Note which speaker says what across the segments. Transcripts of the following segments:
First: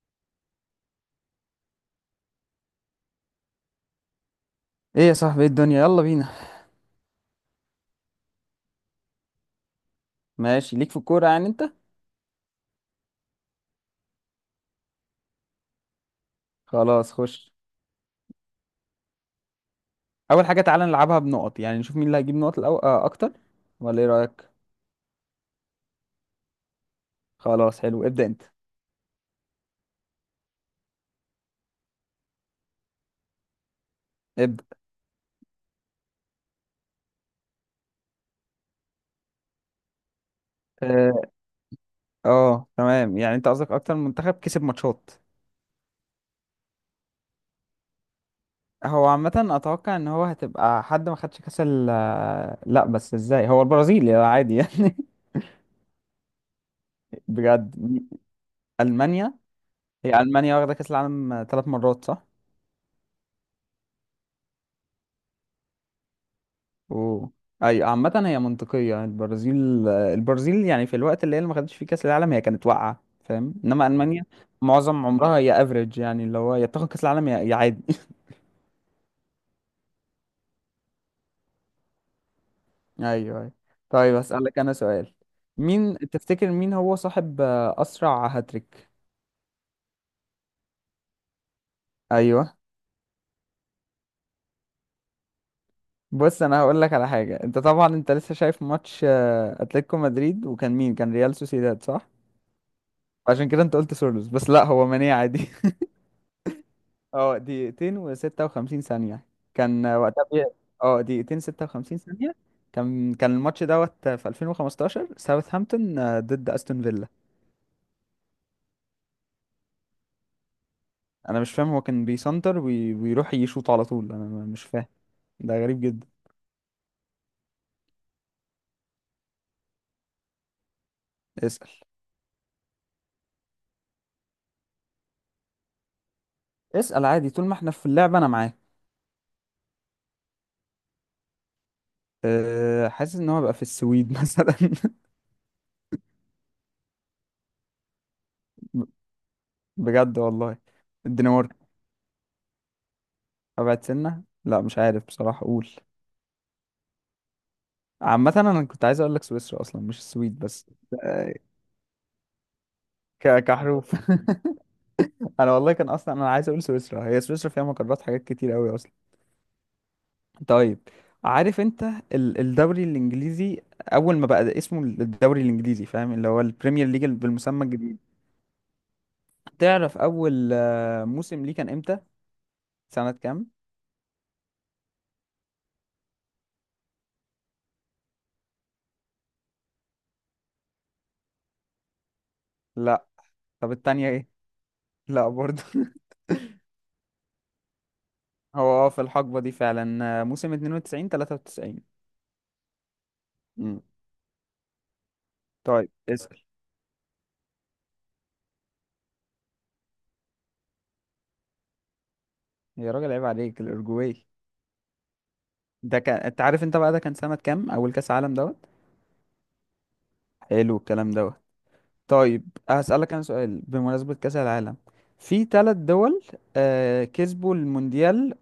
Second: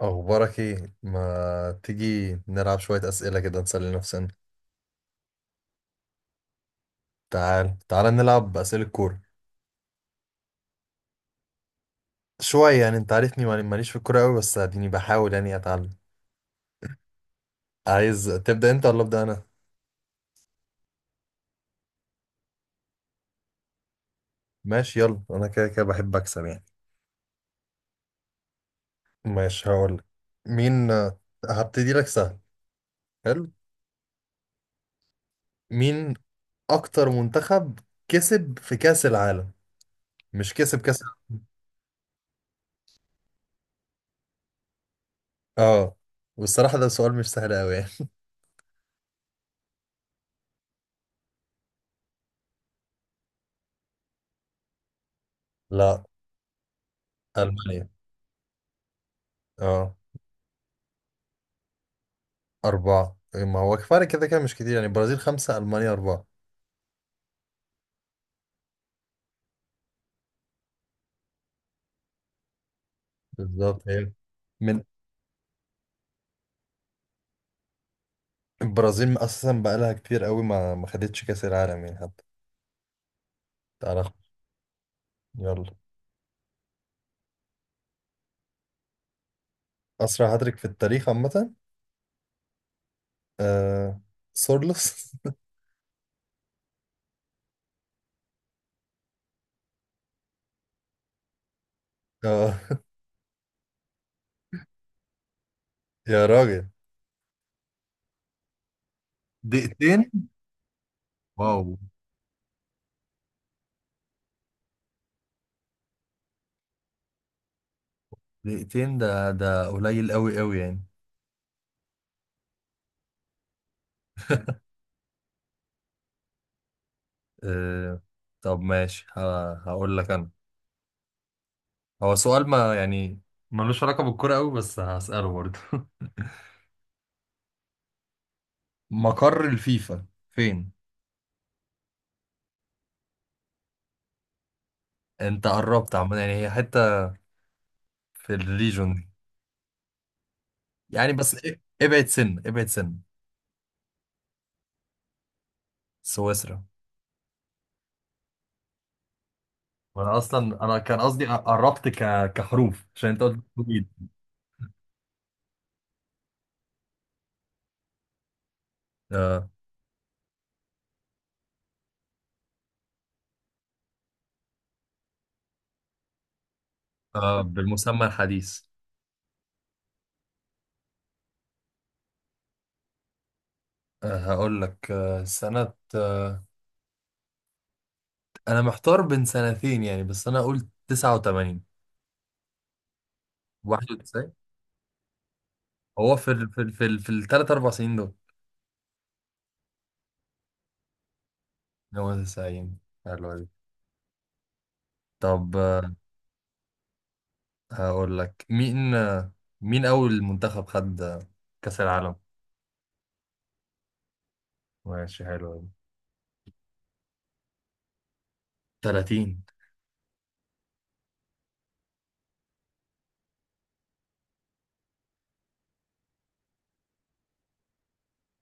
Speaker 1: أخبارك إيه؟ ما تيجي نلعب شوية أسئلة كده نسلي نفسنا.
Speaker 2: ايه يا صاحبي، ايه الدنيا، يلا بينا.
Speaker 1: تعال تعال نلعب أسئلة كورة.
Speaker 2: ماشي، ليك في الكورة يعني انت؟
Speaker 1: شوية، يعني أنت عارفني، ماليش في الكورة أوي، بس أديني بحاول يعني أتعلم.
Speaker 2: خلاص خش.
Speaker 1: عايز تبدأ أنت ولا أبدأ أنا؟
Speaker 2: اول حاجة تعالى نلعبها بنقط، يعني نشوف مين اللي هيجيب نقط الأو... آه اكتر، ولا ايه رأيك؟
Speaker 1: ماشي يلا، أنا كده كده بحب أكسب يعني.
Speaker 2: خلاص حلو، ابدأ انت.
Speaker 1: ماشي هقولك. مين. هبتدي لك سهل. حلو.
Speaker 2: ابدأ.
Speaker 1: مين أكتر منتخب كسب في كأس العالم؟ مش كسب كأس.
Speaker 2: اه تمام، يعني انت قصدك اكتر منتخب كسب ماتشات.
Speaker 1: آه. والصراحة ده سؤال مش سهل أوي يعني.
Speaker 2: هو عامة اتوقع ان هو هتبقى حد ما خدش كاس ال... لا بس ازاي، هو البرازيل يا عادي يعني.
Speaker 1: لا.
Speaker 2: بجد.
Speaker 1: ألمانيا.
Speaker 2: المانيا.
Speaker 1: آه.
Speaker 2: هي المانيا واخدة كاس العالم ثلاث مرات صح؟
Speaker 1: أربعة، إيه، ما هو كفاية كده كده مش كتير يعني، البرازيل خمسة ألمانيا أربعة.
Speaker 2: اوه. ايوه، عامة هي منطقية، البرازيل يعني في الوقت اللي هي اللي ما خدتش فيه كأس العالم هي كانت واقعة فاهم، انما
Speaker 1: بالظبط هي.
Speaker 2: ألمانيا
Speaker 1: من.
Speaker 2: معظم عمرها هي افريج، يعني اللي هو يا بتاخد كأس العالم يا عادي
Speaker 1: البرازيل أساسا بقالها كتير قوي ما خدتش كأس العالم يعني حتى.
Speaker 2: ايوه ايوه.
Speaker 1: تعالى خ-
Speaker 2: طيب اسألك انا سؤال،
Speaker 1: يلا.
Speaker 2: مين تفتكر، مين هو صاحب اسرع هاتريك؟
Speaker 1: أسرع هاتريك في التاريخ عامة.
Speaker 2: ايوه.
Speaker 1: آه... سورلوس.
Speaker 2: بص انا هقول لك على حاجة، انت طبعا انت لسه شايف ماتش اتلتيكو مدريد، وكان مين؟ كان ريال سوسيداد صح؟
Speaker 1: آه...
Speaker 2: عشان كده انت قلت سورلوس، بس لا هو ماني عادي.
Speaker 1: يا راجل.
Speaker 2: اه، دقيقتين وستة وخمسين ثانية. كان
Speaker 1: دقيقتين.
Speaker 2: وقتها بي... اه، دقيقتين
Speaker 1: واو.
Speaker 2: ستة وخمسين ثانية. كان الماتش دوت في 2015، ساوثهامبتون ضد استون فيلا.
Speaker 1: دقيقتين، ده قليل قوي قوي يعني.
Speaker 2: انا مش فاهم، هو كان بيسنتر ويروح يشوط على طول، انا مش فاهم. ده غريب جدا.
Speaker 1: آه... طب ماشي، هقول لك أنا.
Speaker 2: اسأل.
Speaker 1: هو سؤال ما يعني ملوش علاقة بالكرة قوي، بس هسأله برضه.
Speaker 2: اسأل عادي، طول ما احنا في اللعبة انا معاك.
Speaker 1: مقر الفيفا فين؟
Speaker 2: حاسس ان هو بقى في السويد مثلا.
Speaker 1: انت قربت عامة، يعني هي حتة في الريجون دي.
Speaker 2: بجد والله.
Speaker 1: يعني بس
Speaker 2: الدنمارك.
Speaker 1: ابعد سن.
Speaker 2: ابعد سنة، لا مش عارف بصراحة اقول.
Speaker 1: سويسرا.
Speaker 2: عامة انا كنت عايز اقول لك سويسرا اصلا، مش
Speaker 1: وانا
Speaker 2: السويد،
Speaker 1: اصلا
Speaker 2: بس
Speaker 1: انا كان قصدي
Speaker 2: آه،
Speaker 1: قربت كحروف، عشان انت قلت طويل.
Speaker 2: كحروف. انا والله كان اصلا انا عايز اقول سويسرا، هي سويسرا فيها مقرات حاجات كتير قوي اصلا.
Speaker 1: آه.
Speaker 2: طيب، عارف انت الدوري الانجليزي، اول ما بقى اسمه الدوري الانجليزي فاهم، اللي هو البريمير ليج
Speaker 1: آه.
Speaker 2: بالمسمى الجديد،
Speaker 1: بالمسمى الحديث.
Speaker 2: تعرف اول موسم ليه كان امتى؟ سنة كام؟
Speaker 1: آه. هقول لك سنة انا محتار بين سنتين يعني، بس انا قلت 89.
Speaker 2: لا. طب التانية ايه؟
Speaker 1: 91.
Speaker 2: لا برضه
Speaker 1: هو في الثلاث اربع سنين دول.
Speaker 2: هو اه، في الحقبة دي فعلا، موسم 92 93.
Speaker 1: هو 90. حلوة دي.
Speaker 2: امم
Speaker 1: طب
Speaker 2: طيب اسأل.
Speaker 1: هقول لك مين. مين اول منتخب خد كأس العالم.
Speaker 2: يا راجل عيب عليك، الأورجواي.
Speaker 1: ماشي حلو أوي.
Speaker 2: ده كان، انت عارف انت بقى ده كان سنة كام اول كأس عالم دوت؟
Speaker 1: 30.
Speaker 2: حلو الكلام دوت. طيب هسألك انا سؤال بمناسبة كأس العالم. في ثلاث دول آه كسبوا المونديال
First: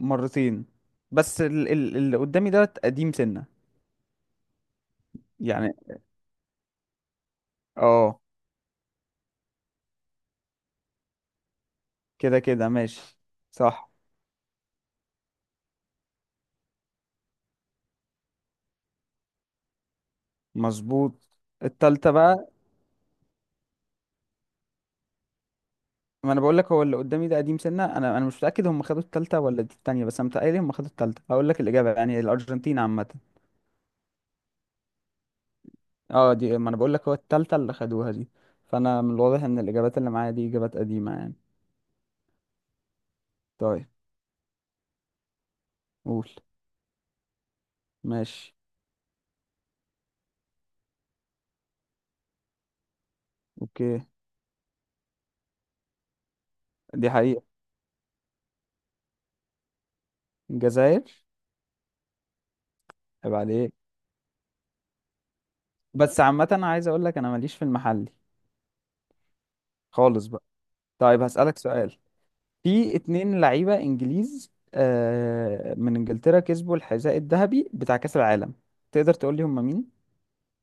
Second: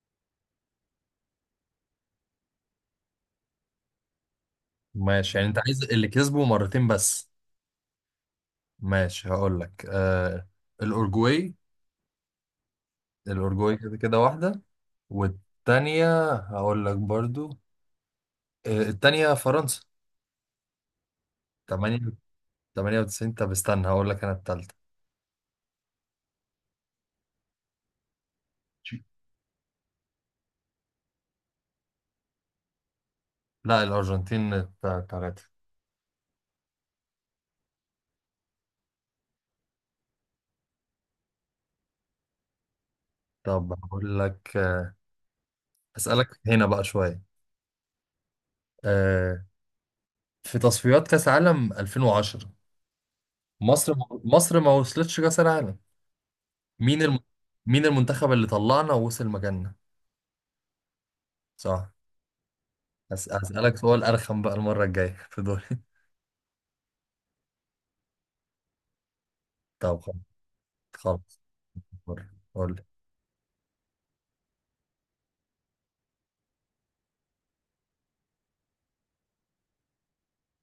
Speaker 2: مرتين، بس اللي قدامي دوت قديم سنة.
Speaker 1: ماشي، يعني انت
Speaker 2: يعني،
Speaker 1: عايز اللي كسبه مرتين بس.
Speaker 2: اه.
Speaker 1: ماشي هقول لك الأورجواي.
Speaker 2: كده كده ماشي.
Speaker 1: الأورجواي
Speaker 2: صح.
Speaker 1: كده كده واحدة. والتانية هقول لك برضو التانية فرنسا.
Speaker 2: مظبوط.
Speaker 1: 8.
Speaker 2: التالتة بقى.
Speaker 1: 98. طب استنى هقول لك أنا التالتة.
Speaker 2: ما انا بقول لك هو اللي قدامي ده قديم سنة، انا مش متأكد هم خدوا التالتة ولا دي التانية، بس انا متهيألي هم خدوا التالتة هقول لك الإجابة يعني، الأرجنتين عامة.
Speaker 1: لا الأرجنتين. تلاتة.
Speaker 2: اه دي، ما انا بقول لك هو التالتة اللي خدوها دي. فانا من الواضح ان الإجابات اللي معايا دي إجابات قديمة يعني.
Speaker 1: طب
Speaker 2: طيب.
Speaker 1: هقول لك
Speaker 2: قول.
Speaker 1: أسألك هنا بقى شوية.
Speaker 2: ماشي.
Speaker 1: آه في تصفيات كأس عالم 2010، مصر.
Speaker 2: اوكي.
Speaker 1: مصر ما وصلتش كأس العالم. مين
Speaker 2: دي
Speaker 1: الم...
Speaker 2: حقيقة.
Speaker 1: مين المنتخب اللي طلعنا ووصل مكاننا.
Speaker 2: الجزائر.
Speaker 1: صح.
Speaker 2: عيب عليك،
Speaker 1: هسألك سؤال أرخم بقى المرة الجاية في دول.
Speaker 2: بس عامة أنا عايز اقول لك انا ماليش في المحلي
Speaker 1: طب
Speaker 2: خالص
Speaker 1: خلاص.
Speaker 2: بقى. طيب
Speaker 1: خلاص.
Speaker 2: هسألك سؤال.
Speaker 1: قول. قول لي.
Speaker 2: في اتنين لعيبة انجليز آه، من انجلترا كسبوا الحذاء الذهبي بتاع كأس العالم، تقدر تقول لي هم مين؟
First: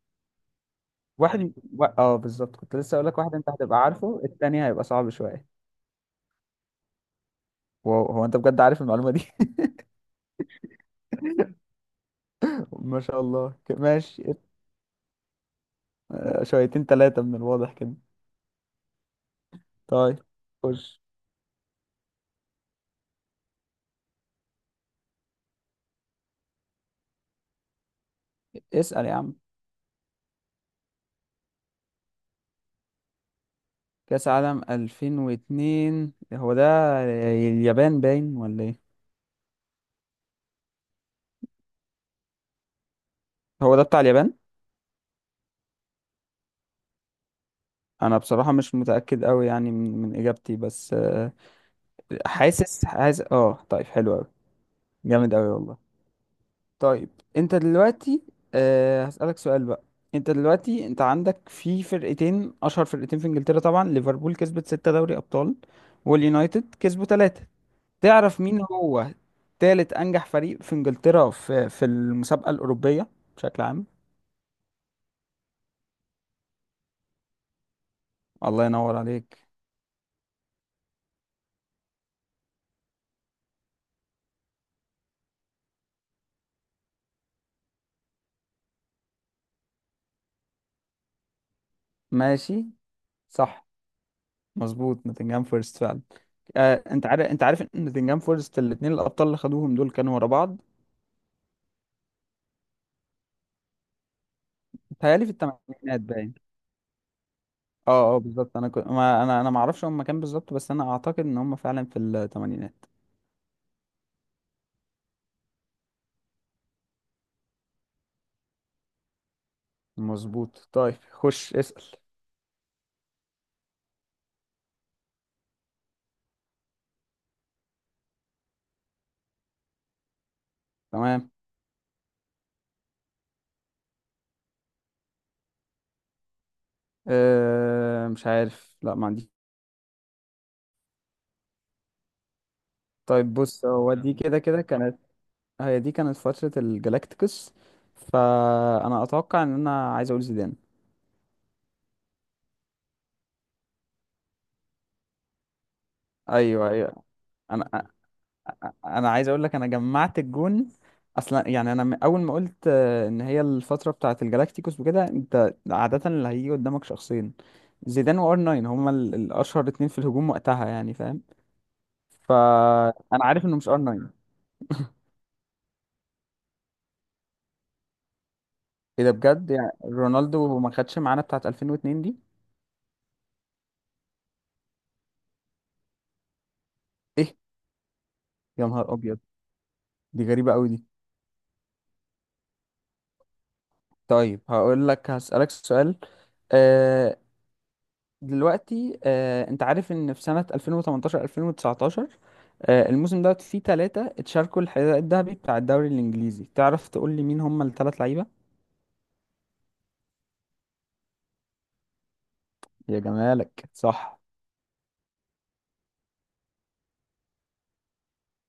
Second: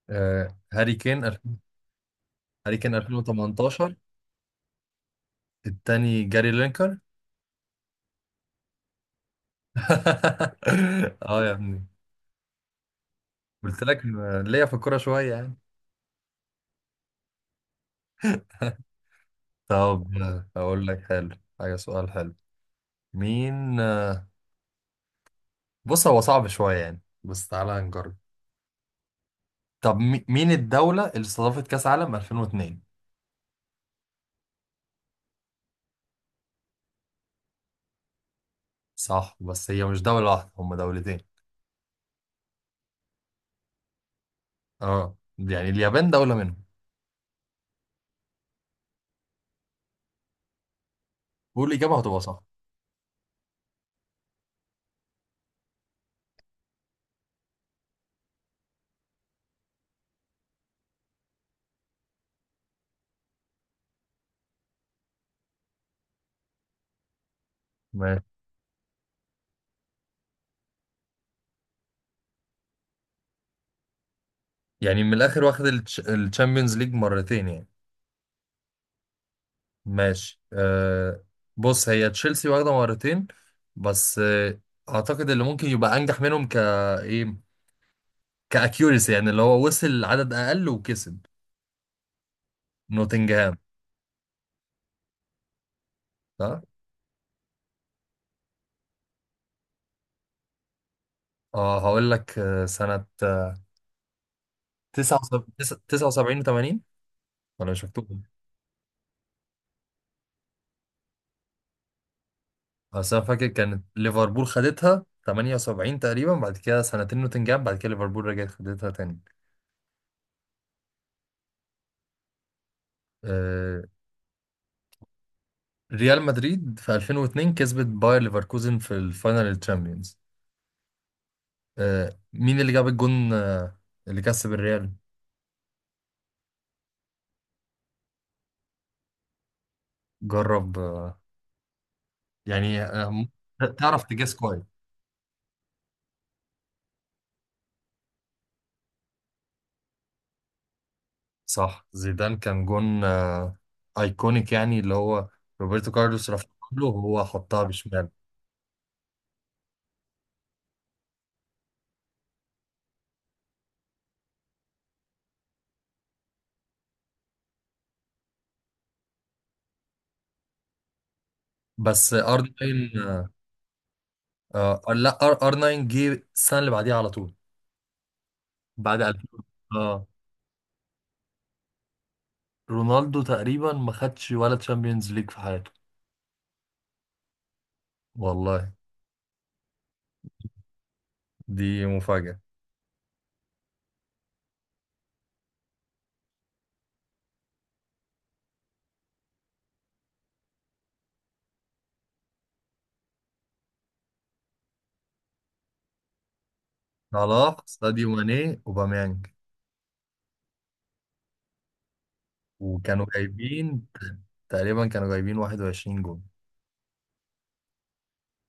Speaker 1: آه... هاري كين
Speaker 2: واحد
Speaker 1: ألف-
Speaker 2: و... اه بالظبط، كنت
Speaker 1: هاري كين
Speaker 2: لسه اقول لك واحد، انت هتبقى
Speaker 1: 2018.
Speaker 2: عارفه، التاني هيبقى صعب شوية.
Speaker 1: التاني جاري لينكر.
Speaker 2: واو، هو انت بجد عارف المعلومة دي
Speaker 1: اه يا ابني.
Speaker 2: ما شاء الله،
Speaker 1: قلت لك
Speaker 2: ماشي.
Speaker 1: ليا في الكورة شوية يعني.
Speaker 2: آه شويتين تلاتة من الواضح كده.
Speaker 1: طب
Speaker 2: طيب
Speaker 1: أقول
Speaker 2: خش
Speaker 1: لك حلو. حاجة، سؤال حلو. مين. بص هو صعب شوية يعني، بس تعالى نجرب.
Speaker 2: اسأل يا عم.
Speaker 1: طب مين الدولة اللي استضافت كأس عالم 2002؟
Speaker 2: كأس عالم 2002 هو ده، اليابان باين ولا ايه؟
Speaker 1: صح، بس هي مش دولة واحدة، هم دولتين.
Speaker 2: هو ده بتاع اليابان.
Speaker 1: اه، يعني اليابان دولة منهم.
Speaker 2: انا بصراحة مش متأكد قوي يعني من اجابتي، بس
Speaker 1: قول إجابة هتبقى صح.
Speaker 2: حاسس، حاسس، اه. طيب حلو قوي. جامد قوي والله. طيب. انت دلوقتي. هسألك سؤال بقى. انت دلوقتي انت عندك في فرقتين، اشهر فرقتين في انجلترا طبعا، ليفربول كسبت ستة دوري ابطال، واليونايتد كسبوا ثلاثة.
Speaker 1: ماشي،
Speaker 2: تعرف مين هو تالت انجح فريق في انجلترا، في المسابقة الأوروبية بشكل عام؟
Speaker 1: يعني من الآخر واخد الشامبيونز ليج مرتين يعني.
Speaker 2: الله ينور عليك.
Speaker 1: ماشي بص هي تشيلسي واخدة مرتين. بس أعتقد اللي ممكن يبقى أنجح منهم إيه، كأكيوريسي يعني اللي هو وصل عدد أقل وكسب.
Speaker 2: ماشي.
Speaker 1: نوتنجهام.
Speaker 2: صح. مظبوط، نوتنجهام فورست فعلا.
Speaker 1: صح؟
Speaker 2: انت عارف، ان نوتنجهام فورست الاثنين الابطال اللي خدوهم دول كانوا ورا بعض.
Speaker 1: اه، هقول لك سنة
Speaker 2: بيتهيألي في
Speaker 1: 79.
Speaker 2: الثمانينات باين.
Speaker 1: 79، 80. ولا مش
Speaker 2: اه اه
Speaker 1: مكتوب.
Speaker 2: بالظبط، انا كنت، ما انا ما اعرفش هم كام بالظبط، بس انا اعتقد ان هم فعلا في الثمانينات.
Speaker 1: بس انا فاكر كانت ليفربول خدتها 78 تقريبا، بعد كده سنتين نوتنجهام، بعد كده ليفربول رجعت خدتها تاني.
Speaker 2: مظبوط. طيب خش اسأل.
Speaker 1: آه، ريال مدريد في 2002 كسبت باير ليفركوزن في الفاينل الشامبيونز.
Speaker 2: تمام.
Speaker 1: مين اللي جاب الجون اللي كسب الريال؟
Speaker 2: مش عارف، لا ما عندي.
Speaker 1: جرب يعني
Speaker 2: طيب بص، هو
Speaker 1: تعرف
Speaker 2: دي
Speaker 1: تجس
Speaker 2: كده كده
Speaker 1: كويس.
Speaker 2: كانت، هي دي كانت فترة الجلاكتيكوس، فانا اتوقع ان، انا عايز اقول زيدان.
Speaker 1: صح، زيدان كان جون ايكونيك يعني، اللي هو روبرتو كارلوس رفعه
Speaker 2: ايوه
Speaker 1: له
Speaker 2: ايوه.
Speaker 1: وهو حطها
Speaker 2: انا
Speaker 1: بشمال.
Speaker 2: انا عايز اقول لك انا جمعت الجون اصلا يعني، انا اول ما قلت ان هي الفتره بتاعه الجالاكتيكوس وكده انت عاده اللي هيجي قدامك شخصين، زيدان وار 9، هما الاشهر اتنين في الهجوم وقتها يعني فاهم.
Speaker 1: بس ارنولد.
Speaker 2: فانا
Speaker 1: آه،
Speaker 2: عارف انه مش ار 9.
Speaker 1: اه، لا، ار 9 جه السنه اللي بعديها على طول. بعد
Speaker 2: ايه ده
Speaker 1: 2000.
Speaker 2: بجد؟ يعني
Speaker 1: اه،
Speaker 2: رونالدو ما خدش معانا بتاعه 2002 دي؟
Speaker 1: رونالدو تقريبا ما خدش ولا تشامبيونز ليج في حياته.
Speaker 2: ايه؟ يا
Speaker 1: والله.
Speaker 2: نهار ابيض. دي غريبه قوي دي.
Speaker 1: دي مفاجاه.
Speaker 2: طيب هقول لك، هسالك سؤال آه، دلوقتي. انت عارف ان في سنة 2018 2019 الموسم دوت فيه ثلاثة اتشاركوا الحذاء الذهبي بتاع الدوري الانجليزي، تعرف تقول لي مين
Speaker 1: صلاح
Speaker 2: هم الثلاث
Speaker 1: ساديو
Speaker 2: لعيبة؟
Speaker 1: ماني اوباميانج.
Speaker 2: يا
Speaker 1: وكانوا
Speaker 2: جمالك،
Speaker 1: جايبين.
Speaker 2: صح.
Speaker 1: تقريبا كانوا جايبين 21 جول.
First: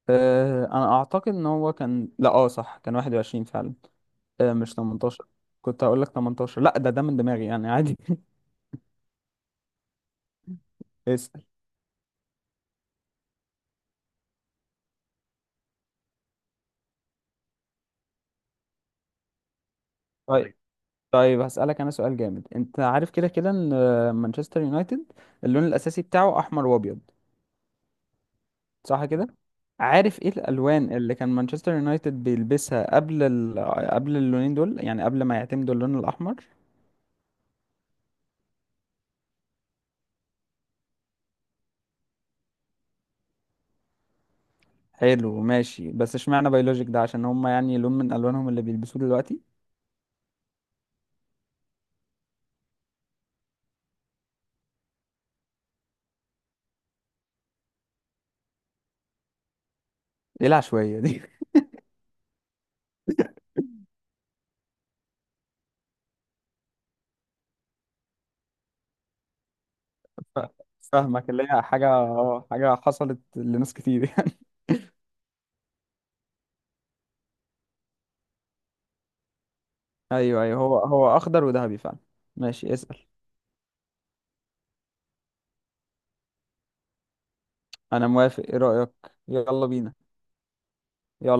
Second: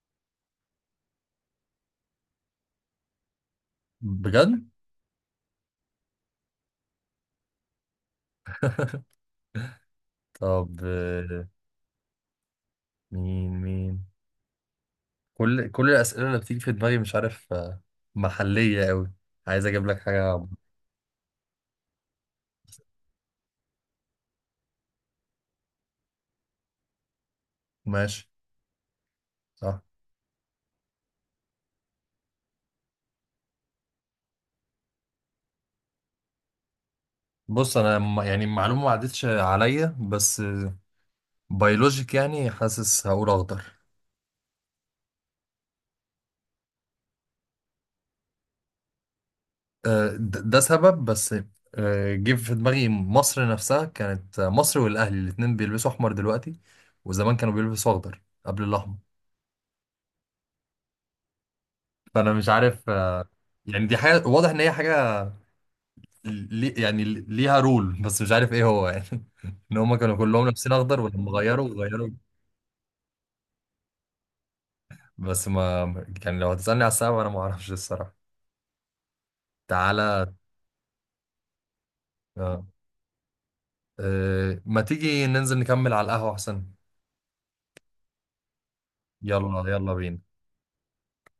Speaker 2: انا اعتقد ان هو كان، لا اه صح، كان 21 فعلا،
Speaker 1: بجد.
Speaker 2: مش 18. كنت هقول لك 18 لا ده من دماغي يعني عادي
Speaker 1: طب
Speaker 2: اسأل.
Speaker 1: مين. كل الاسئله اللي بتيجي في دماغي مش عارف محليه قوي. عايز اجيب لك حاجه.
Speaker 2: طيب. طيب هسألك انا سؤال جامد. انت عارف كده كده ان مانشستر يونايتد اللون الاساسي بتاعه احمر وابيض
Speaker 1: ماشي.
Speaker 2: صح كده؟
Speaker 1: صح.
Speaker 2: عارف ايه الالوان اللي كان مانشستر يونايتد بيلبسها قبل اللونين دول، يعني قبل ما يعتمدوا اللون الاحمر؟
Speaker 1: بص انا يعني المعلومه ما عدتش عليا، بس بيولوجيك يعني حاسس هقول اخضر.
Speaker 2: حلو ماشي، بس اشمعنى بيولوجيك ده، عشان هم يعني لون من الوانهم اللي بيلبسوه دلوقتي؟
Speaker 1: ده سبب بس جه في دماغي، مصر نفسها كانت مصر والاهلي الاتنين بيلبسوا احمر دلوقتي، وزمان كانوا بيلبسوا اخضر قبل الاحمر.
Speaker 2: ايه العشوائيه دي؟
Speaker 1: فانا مش عارف يعني دي حاجه واضح ان هي حاجه لي، يعني ليها رول بس مش عارف ايه هو يعني. ان هم كانوا
Speaker 2: ف-
Speaker 1: كلهم لابسين اخضر، ولما
Speaker 2: فاهمك، اللي هي
Speaker 1: غيروا
Speaker 2: حاجه،
Speaker 1: غيروا.
Speaker 2: اه حاجه حصلت لناس كتير يعني.
Speaker 1: بس ما. يعني لو هتسالني على السبب انا ما اعرفش الصراحه. تعالى.
Speaker 2: ايوه ايوه، هو اخضر وذهبي فعلا.
Speaker 1: آه،
Speaker 2: ماشي اسال.
Speaker 1: ما تيجي ننزل نكمل على القهوه احسن.
Speaker 2: انا موافق، ايه رايك؟
Speaker 1: يلا
Speaker 2: يلا
Speaker 1: يلا
Speaker 2: بينا.
Speaker 1: بينا.
Speaker 2: يلا.